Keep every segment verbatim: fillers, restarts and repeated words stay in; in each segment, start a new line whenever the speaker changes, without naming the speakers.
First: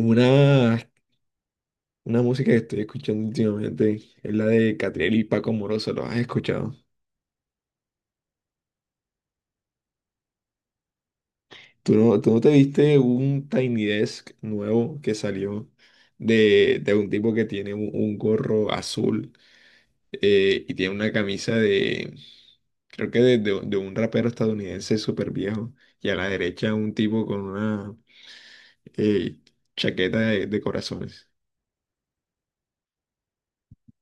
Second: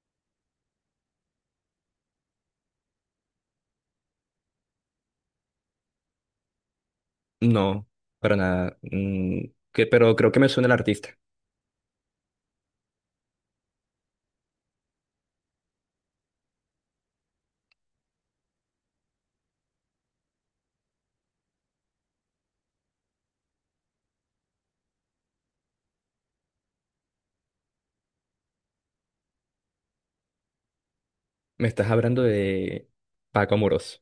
Una, una música que estoy escuchando últimamente es la de Catriel y Paco Moroso, ¿lo has escuchado?
No, para nada. Mm, que, pero creo que me suena el artista.
¿Tú no, tú no te viste un Tiny Desk nuevo que salió de, de un tipo que tiene un, un gorro azul, eh, y tiene una camisa de, creo que de, de- de un rapero estadounidense súper viejo, y a la derecha un tipo con una eh, chaqueta de, de corazones?
Me estás hablando de Paco Amoroso.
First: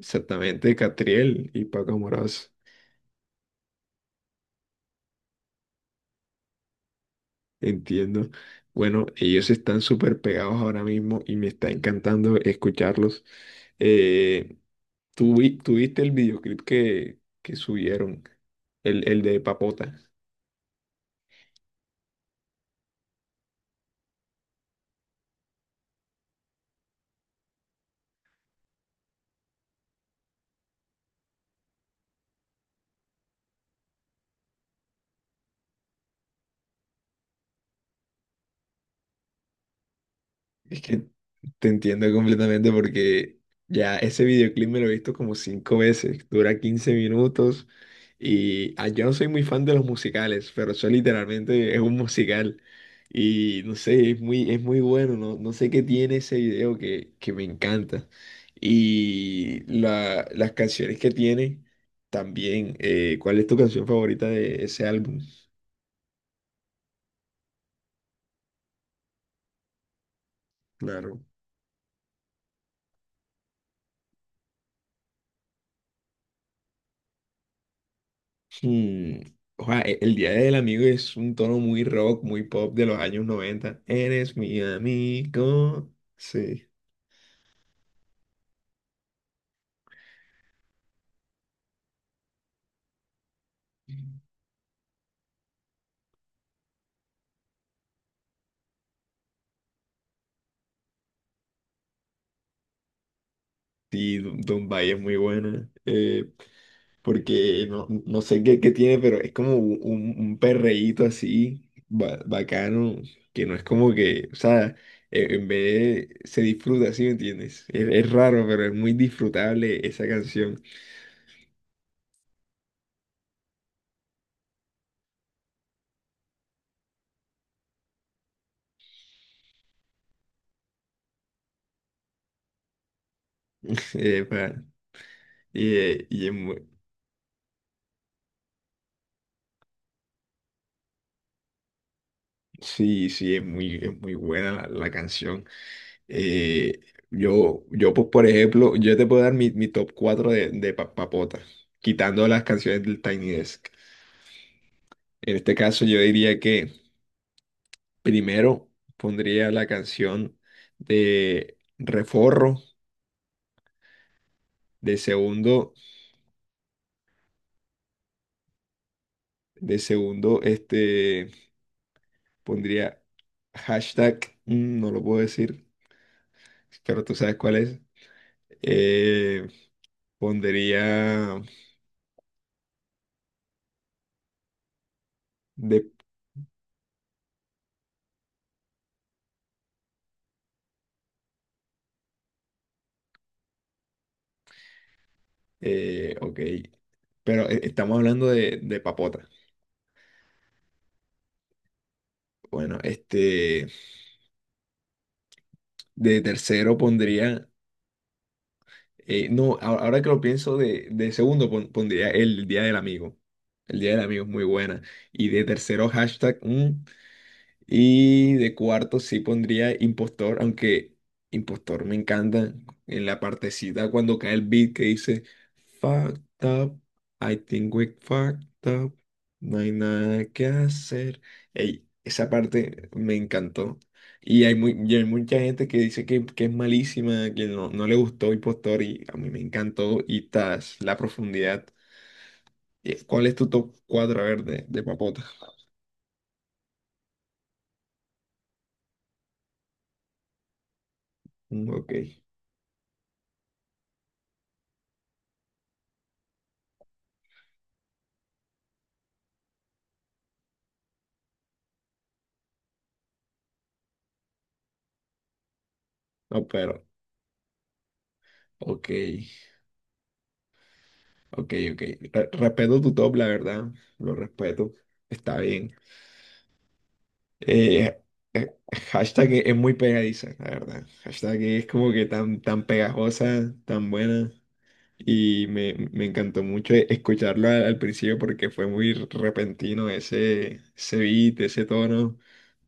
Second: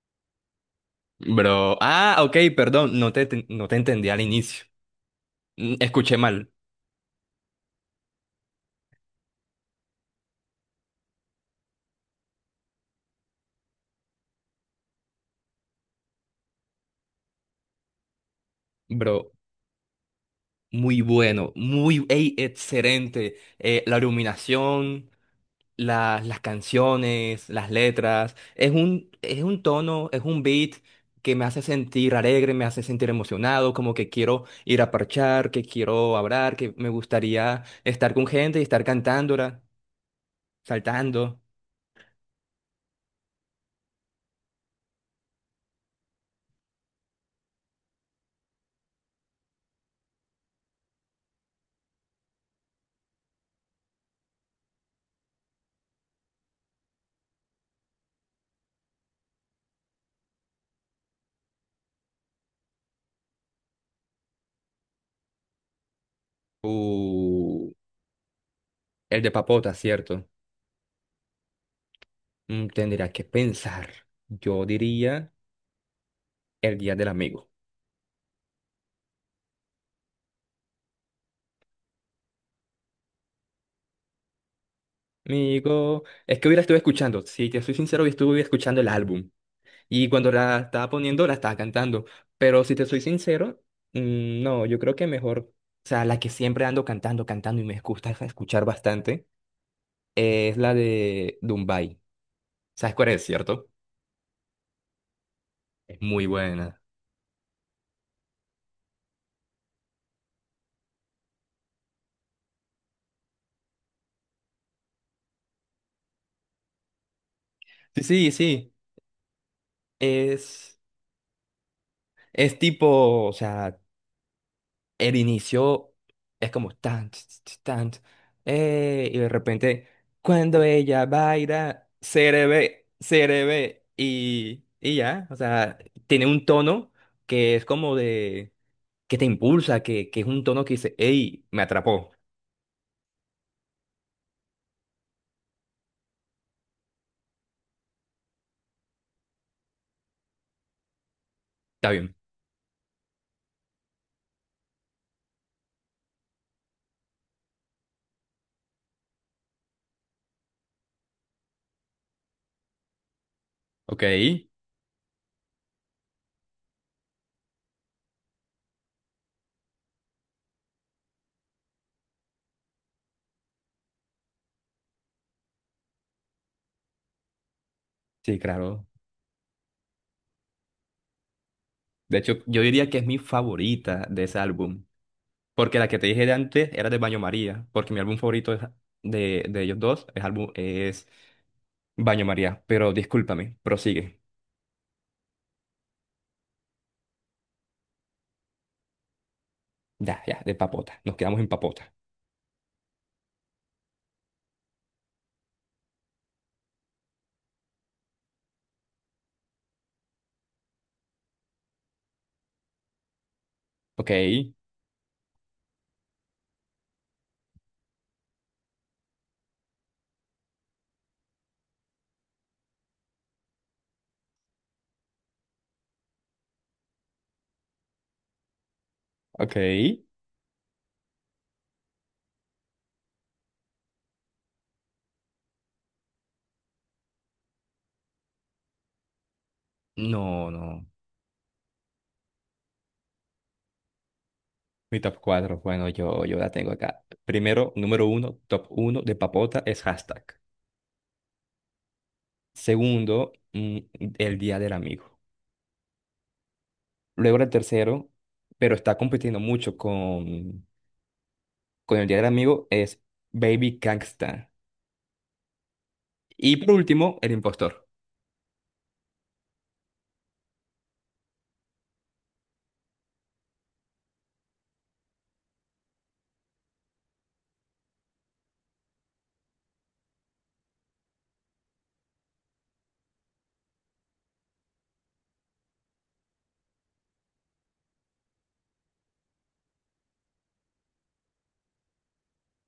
Exactamente, Catriel y
Bro,
Paco
ah, ok,
Moroso.
perdón, no te, te- no te entendí al inicio. Mm, Escuché mal.
Entiendo. Bueno, ellos están súper pegados ahora mismo y me está encantando escucharlos. Eh, ¿tú, vi- tú viste el videoclip que, que subieron? El, el
Bro,
de Papota.
muy bueno, muy, ey, excelente. Eh, la iluminación, las, las canciones, las letras. Es un, es un tono, es un beat que me hace sentir alegre, me hace sentir emocionado, como que quiero ir a parchar, que quiero hablar, que me gustaría estar con gente y estar cantándola,
Es que
saltando.
te entiendo completamente porque ya ese videoclip me lo he visto como cinco veces, dura quince minutos, y ah, yo no soy muy fan de los musicales, pero eso literalmente es un musical, y no sé, es muy, es muy bueno, no, no sé qué tiene ese video que, que me encanta, y la- las canciones que tiene también. eh, ¿cuál es tu canción favorita de ese álbum?
Uh, el de papota, ¿cierto?
Claro.
Mm, Tendría que pensar. Yo diría el Día del Amigo.
Mm, ojá, e- el Día del Amigo es un tono muy rock, muy pop de los años noventa. Eres mi amigo.
Amigo, es que hubiera
Sí,
estuve escuchando, si te soy sincero, hoy estuve escuchando el álbum. Y cuando la estaba poniendo, la estaba cantando. Pero si te soy sincero, mm, no, yo creo que mejor, o sea, la que siempre ando cantando, cantando y me gusta escuchar bastante, eh, es la de Dumbai. ¿Sabes cuál es, cierto?
sí, don Dumbai es muy buena.
Es muy
eh,
buena.
porque no, no sé qué, qué tiene, pero es como un, un- un perreíto así, ba- bacano, que no es como que, o sea, e- en vez de- se disfruta, ¿sí me entiendes? Es,
Sí,
es
sí,
raro, pero es
sí.
muy disfrutable esa canción.
Es, es tipo, o sea, el inicio es como tan, ts, ts, tan, ts, eh, y de repente, cuando ella baila, se le ve, se le ve,
eh, pa-
y, y ya, o
y,
sea,
eh, y
tiene
es
un
mu-
tono que es como de, que te impulsa, que, que es un tono que dice, hey, me atrapó,
Sí, sí, es muy, es muy buena la, la canción. Eh, yo, yo, pues, por ejemplo, yo te puedo dar mi, mi top cuatro de, de Pa- Papota,
está bien,
quitando las canciones del Tiny Desk. En este caso, yo diría que primero pondría la canción de Reforro,
ok,
de segundo, de segundo, este, pondría hashtag, mm, no lo puedo decir, pero tú sabes cuál es.
sí, claro.
Eh, pondría.
De hecho, yo diría que es mi favorita de ese álbum, porque
De
la que te dije de antes era de Baño María, porque mi álbum favorito es de, de ellos dos es, álbum, es Baño María, pero discúlpame, prosigue.
Eh, ok, pero eh, estamos hablando de, de papota.
Ya, ya, de papota. Nos quedamos en papota.
Bueno, este, de tercero pondría, eh, no, a- ahora que lo pienso, de, de segundo pon- pondría el Día del Amigo. El Día del
Ok,
Amigo es muy buena. Y de tercero, hashtag. mm, Y de cuarto sí pondría Impostor, aunque Impostor me encanta en la partecita cuando cae el beat que dice: "Fucked up, I think we fucked up",
ok.
no hay nada que hacer. Ey, esa parte me encantó. Y hay, muy, y hay mucha gente que dice que, que es malísima, que no, no le gustó Impostor, y a mí me encantó y
No,
tas,
no.
la profundidad. Eh, ¿Cuál es tu top cuatro? A ver, de, de
Mi top
papota.
cuatro, bueno, yo, yo la tengo acá. Primero, número uno, top uno de papota es hashtag.
Mm. Ok.
Segundo, mm, el Día del Amigo. Luego el tercero, pero está compitiendo mucho con, con el Día del Amigo, es Baby Gangsta.
No,
Y por
pero,
último, el impostor.
ok. Ok, ok. Re- respeto tu top, la verdad. Lo respeto. Está bien. Eh, eh, hashtag es es muy pegadiza, la verdad. Hashtag, e es como que tan, tan pegajosa, tan buena. Y me, me encantó mucho escucharlo al, al principio, porque fue muy repentino ese, ese beat, ese tono.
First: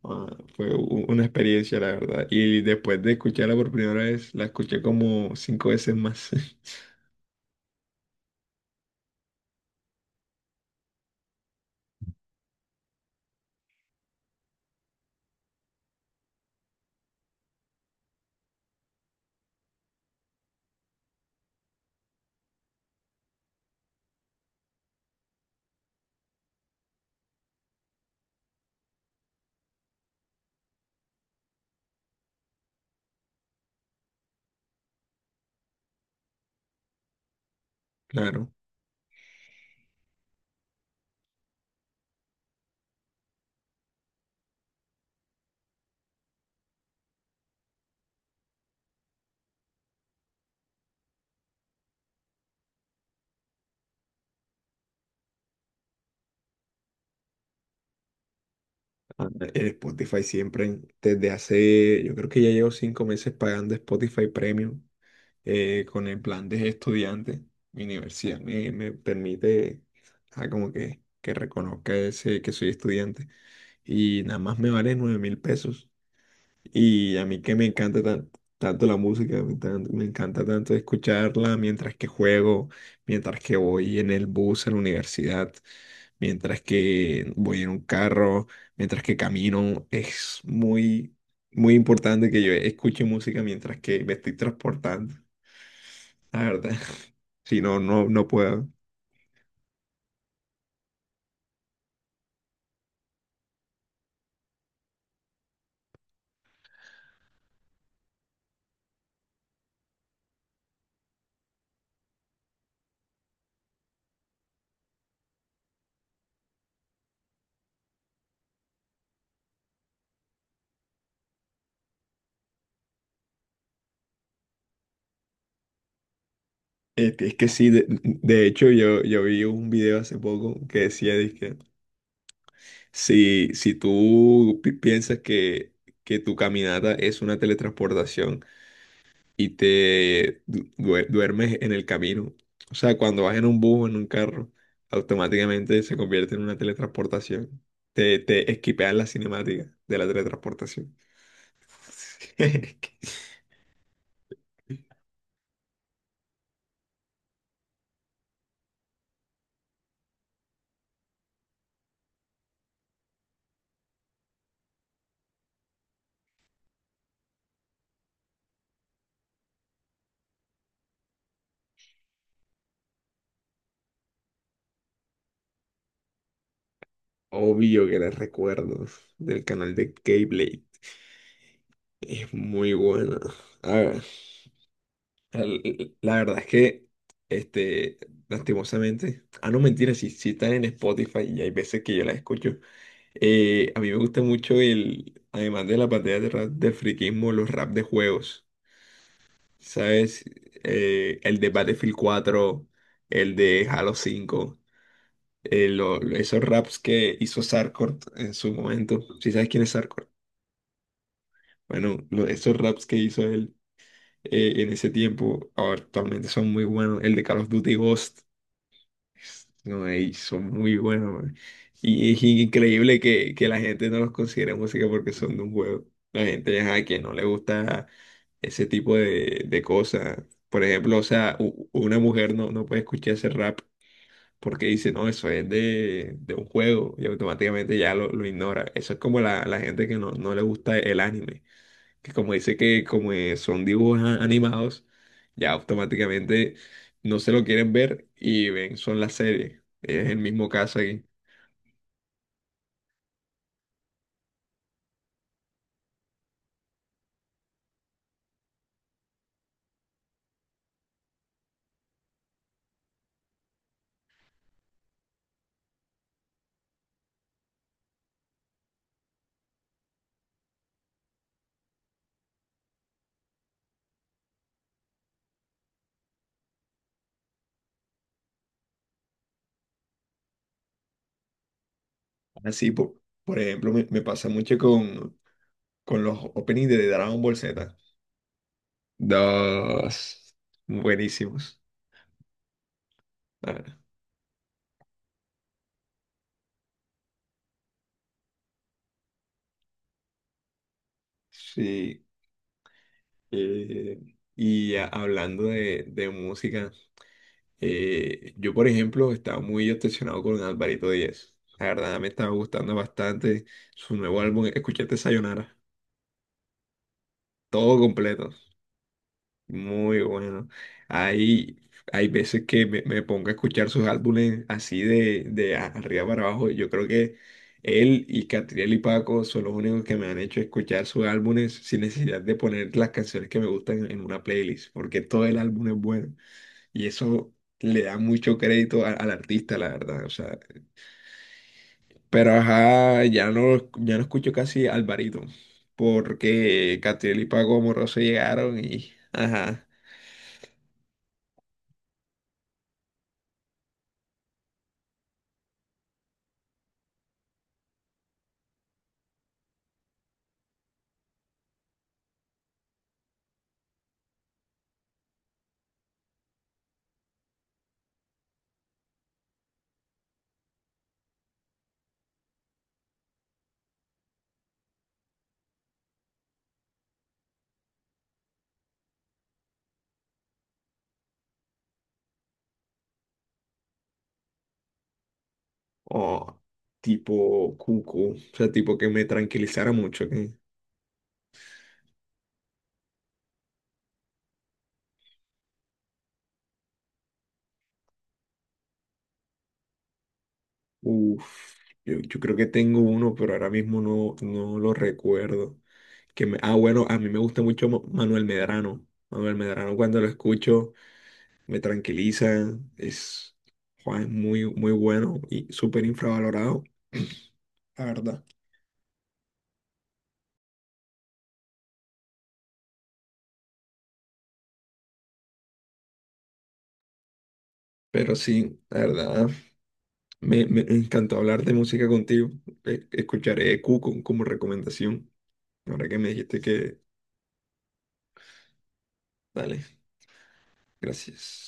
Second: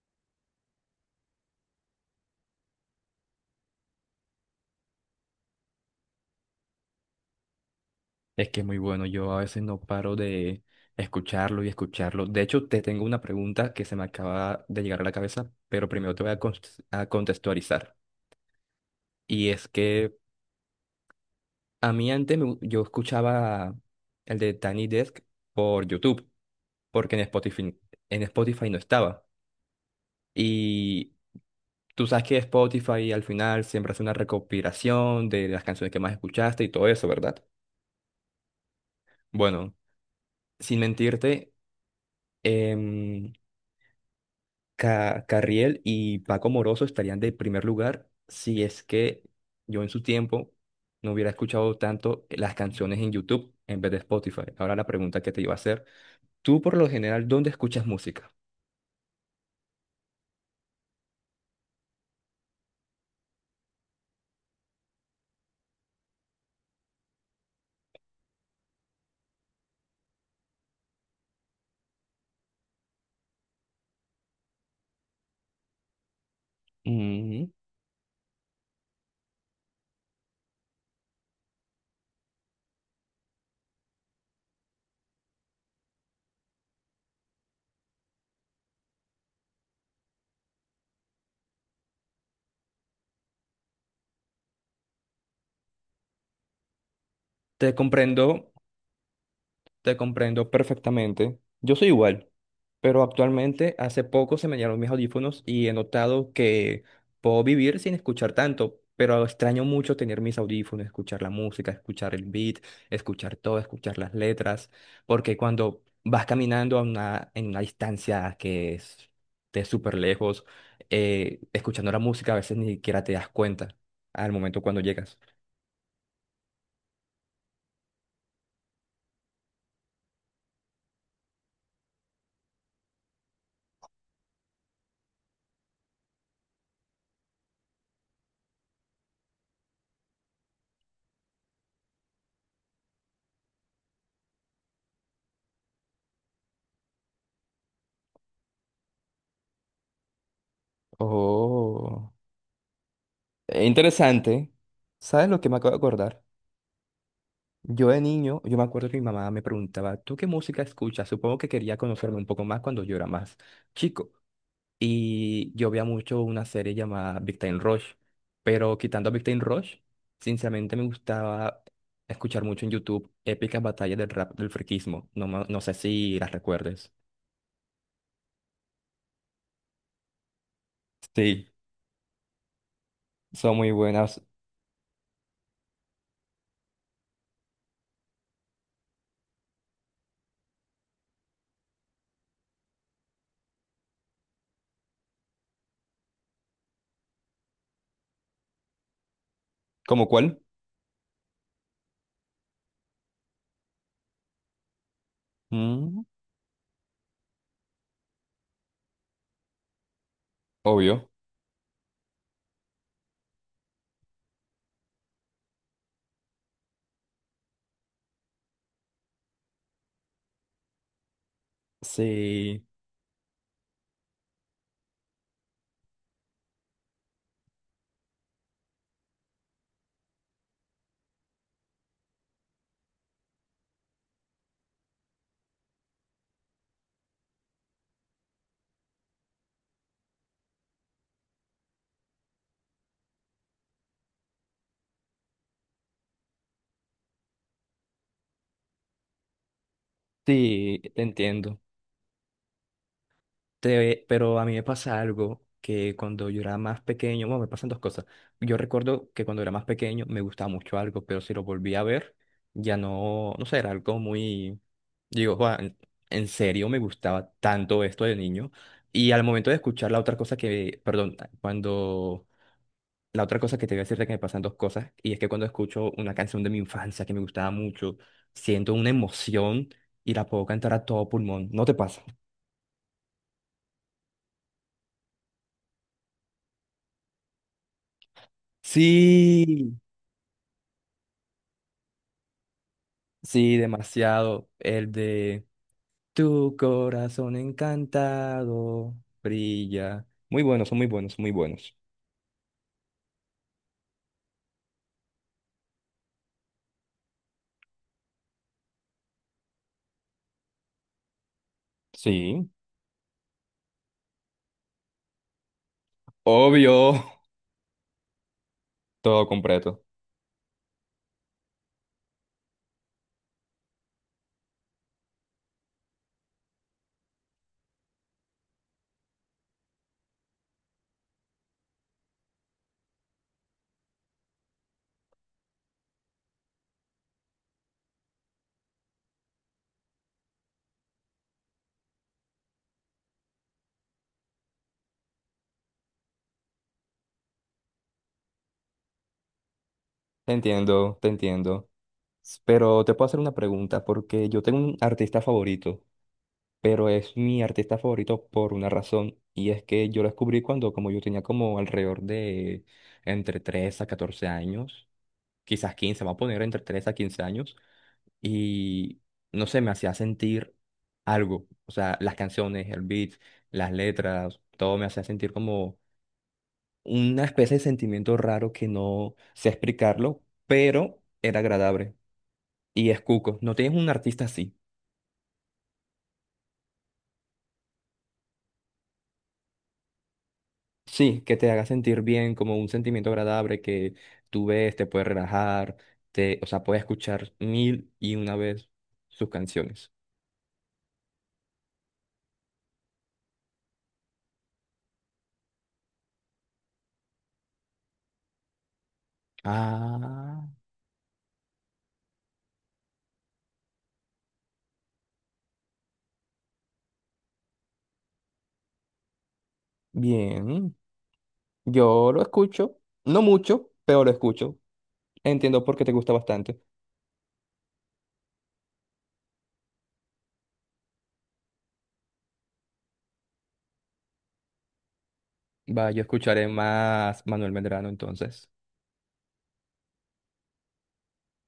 Ah, fue u- una experiencia, la verdad. Y después de escucharla por primera vez, la escuché como cinco veces más.
Es que es muy bueno, yo a veces no paro de escucharlo y escucharlo. De hecho, te tengo una pregunta que se me acaba de llegar a la cabeza, pero primero te voy a, cons- a contextualizar. Y es que a mí antes me gu- yo escuchaba el de Tiny Desk por YouTube, porque en Spotify, en Spotify no estaba. Y tú sabes que Spotify al final siempre hace una recopilación de las canciones que más escuchaste y todo eso, ¿verdad?
Claro.
Bueno, sin mentirte, em, Ca- Carriel y Paco Moroso estarían de primer lugar si es que yo en su tiempo no hubiera escuchado tanto las canciones en YouTube en vez de Spotify. Ahora la pregunta que te iba a hacer, tú por lo general, ¿dónde escuchas música?
Ándale. En Spotify siempre. Desde hace, yo creo que ya llevo cinco meses pagando Spotify Premium, eh, con el plan de estudiante. Mi universidad me, me permite, ah, como que, que reconozca ese, que soy estudiante, y nada más me vale nueve mil pesos. Y a mí,
Mm,
que me encanta tan- tanto la música, me, tan- me encanta tanto escucharla mientras que juego, mientras que voy en el bus a la universidad, mientras que voy en un carro, mientras que camino. Es muy, muy importante que yo escuche música mientras que me estoy transportando, la verdad. Si
Te
no, no, no
comprendo.
puedo.
Te comprendo perfectamente. Yo soy igual, pero actualmente hace poco se me llenaron mis audífonos y he notado que puedo vivir sin escuchar tanto, pero extraño mucho tener mis audífonos, escuchar la música, escuchar el beat, escuchar todo, escuchar las letras, porque cuando vas caminando a una, en una distancia que es de súper lejos, eh, escuchando la música a veces ni siquiera te das cuenta al momento cuando llegas.
Este, Es que sí. de, de hecho, yo, yo vi un video hace poco que decía que, Si, si tú pi- piensas que, que tu caminata es una teletransportación, y te du- due- duermes en el camino, o sea, cuando vas en un bus o en un carro, automáticamente se convierte en una teletransportación. Te, te esquipean la cinemática de la teletransportación.
Oh, eh, interesante. ¿Sabes lo que me acabo de acordar? Yo de niño, yo me acuerdo que mi mamá me preguntaba, ¿tú qué música escuchas? Supongo que quería conocerme un poco más cuando yo era más chico. Y yo veía mucho una serie llamada Big Time Rush, pero quitando a Big Time Rush, sinceramente me gustaba escuchar mucho en YouTube épicas batallas del rap del friquismo. No, ma- no sé si las recuerdes.
Obvio que los recuerdos del canal de Keyblade
Sí,
es muy bueno.
son muy buenas.
Al- La verdad es que, este, lastimosamente, ah, no mentira, si, si están en Spotify y hay veces que yo las escucho. eh, a mí me gusta mucho el, además de la pantalla de rap del friquismo, los rap de juegos,
¿Cómo
¿sabes?
cuál?
Eh, el de Battlefield cuatro, el de Halo cinco. eh, lo-
Mm,
lo- esos raps que hizo Sarkort en su momento. Si ¿sabes quién es Sarkort?
obvio.
Bueno, lo- esos raps que hizo él eh, en ese tiempo, ahora actualmente son muy buenos. El de Call of Duty Ghost. No, ey, son muy buenos, man. Y es
Sí,
increíble que, que la gente no los considere música porque son de un juego. La gente ajá, que no le gusta ese tipo de, de cosas. Por ejemplo, o sea, u- una mujer no, no puede escuchar ese rap porque dice, no, eso es de, de un juego, y automáticamente ya lo, lo ignora. Eso es como la, la gente que no, no le gusta el anime, que como dice que como eh, son dibujos a- animados, ya automáticamente no se lo quieren ver, y ven, son las series. Es el mismo caso
sí, te
aquí.
entiendo. Te- pero a mí me pasa algo que cuando yo era más pequeño, bueno, me pasan dos cosas. Yo recuerdo que cuando era más pequeño me gustaba mucho algo, pero si lo volví a ver, ya no, no sé, era algo muy, digo, "Juan, en serio me gustaba tanto esto de niño". Y al momento de escuchar la otra cosa que, perdón, cuando, la otra cosa que te voy a decir de que me pasan dos cosas, y es que cuando escucho una canción de mi infancia que me gustaba mucho, siento una emoción y la puedo cantar a todo pulmón. ¿No te pasa?
Así, por, por ejemplo, me, me pasa mucho con, con los openings de Dragon Ball Z.
Sí.
Dos. Buenísimos.
Sí,
Ah,
demasiado. El de Tu corazón encantado brilla. Muy buenos, son muy buenos, muy buenos.
sí. eh, y a- hablando de, de música, Eh, yo, por ejemplo, estaba muy obsesionado con Alvarito Díaz. La verdad me estaba
Sí,
gustando bastante su nuevo álbum. ¿Escuchaste Sayonara,
obvio.
todo completo?
Todo completo.
Muy bueno. Hay, hay veces que me, me pongo a escuchar sus álbumes así de, de a- arriba para abajo. Yo creo que él y Catriel y Paco son los únicos que me han hecho escuchar sus álbumes sin necesidad de poner las canciones que me gustan en una playlist, porque todo el álbum es bueno. Y eso le da mucho crédito a- al artista, la verdad. O sea, pero ajá, ya no, ya no escucho casi Alvarito. Porque Catriel y Paco Amoroso llegaron y ajá.
Te entiendo, te entiendo. S- Pero te puedo hacer una pregunta porque yo tengo un artista favorito, pero es mi artista favorito por una razón y es que yo lo descubrí cuando como yo tenía como alrededor de entre tres a catorce años, quizás quince. Vamos a poner entre tres a quince años. Y no sé, me hacía sentir algo. O sea, las canciones, el beat, las letras, todo me hacía sentir como una especie de sentimiento raro que no sé explicarlo, pero era agradable. Y es Cuco, ¿no tienes un artista así?
O tipo Cuco. O sea, tipo que me tranquilizara mucho. Que,
Sí, que te haga sentir bien, como un sentimiento agradable que tú ves, te puede relajar, te, o sea, puedes escuchar mil y una vez sus canciones.
uf, yo, yo creo que tengo uno, pero ahora mismo no, no lo recuerdo. Que me, ah, bueno, a mí me gusta mucho Ma- Manuel Medrano. Manuel Medrano, cuando lo
Ah,
escucho, me tranquiliza. Es jua, es muy, muy bueno y súper infravalorado, la verdad.
bien. Yo lo escucho, no mucho, pero lo escucho. Entiendo por qué te gusta bastante.
Pero sí, la verdad, me, me encantó hablar de música contigo. E- Escucharé Cuco como recomendación. Ahora
Va,
que
yo
me dijiste
escucharé
que,
más Manuel Medrano entonces.
dale, gracias.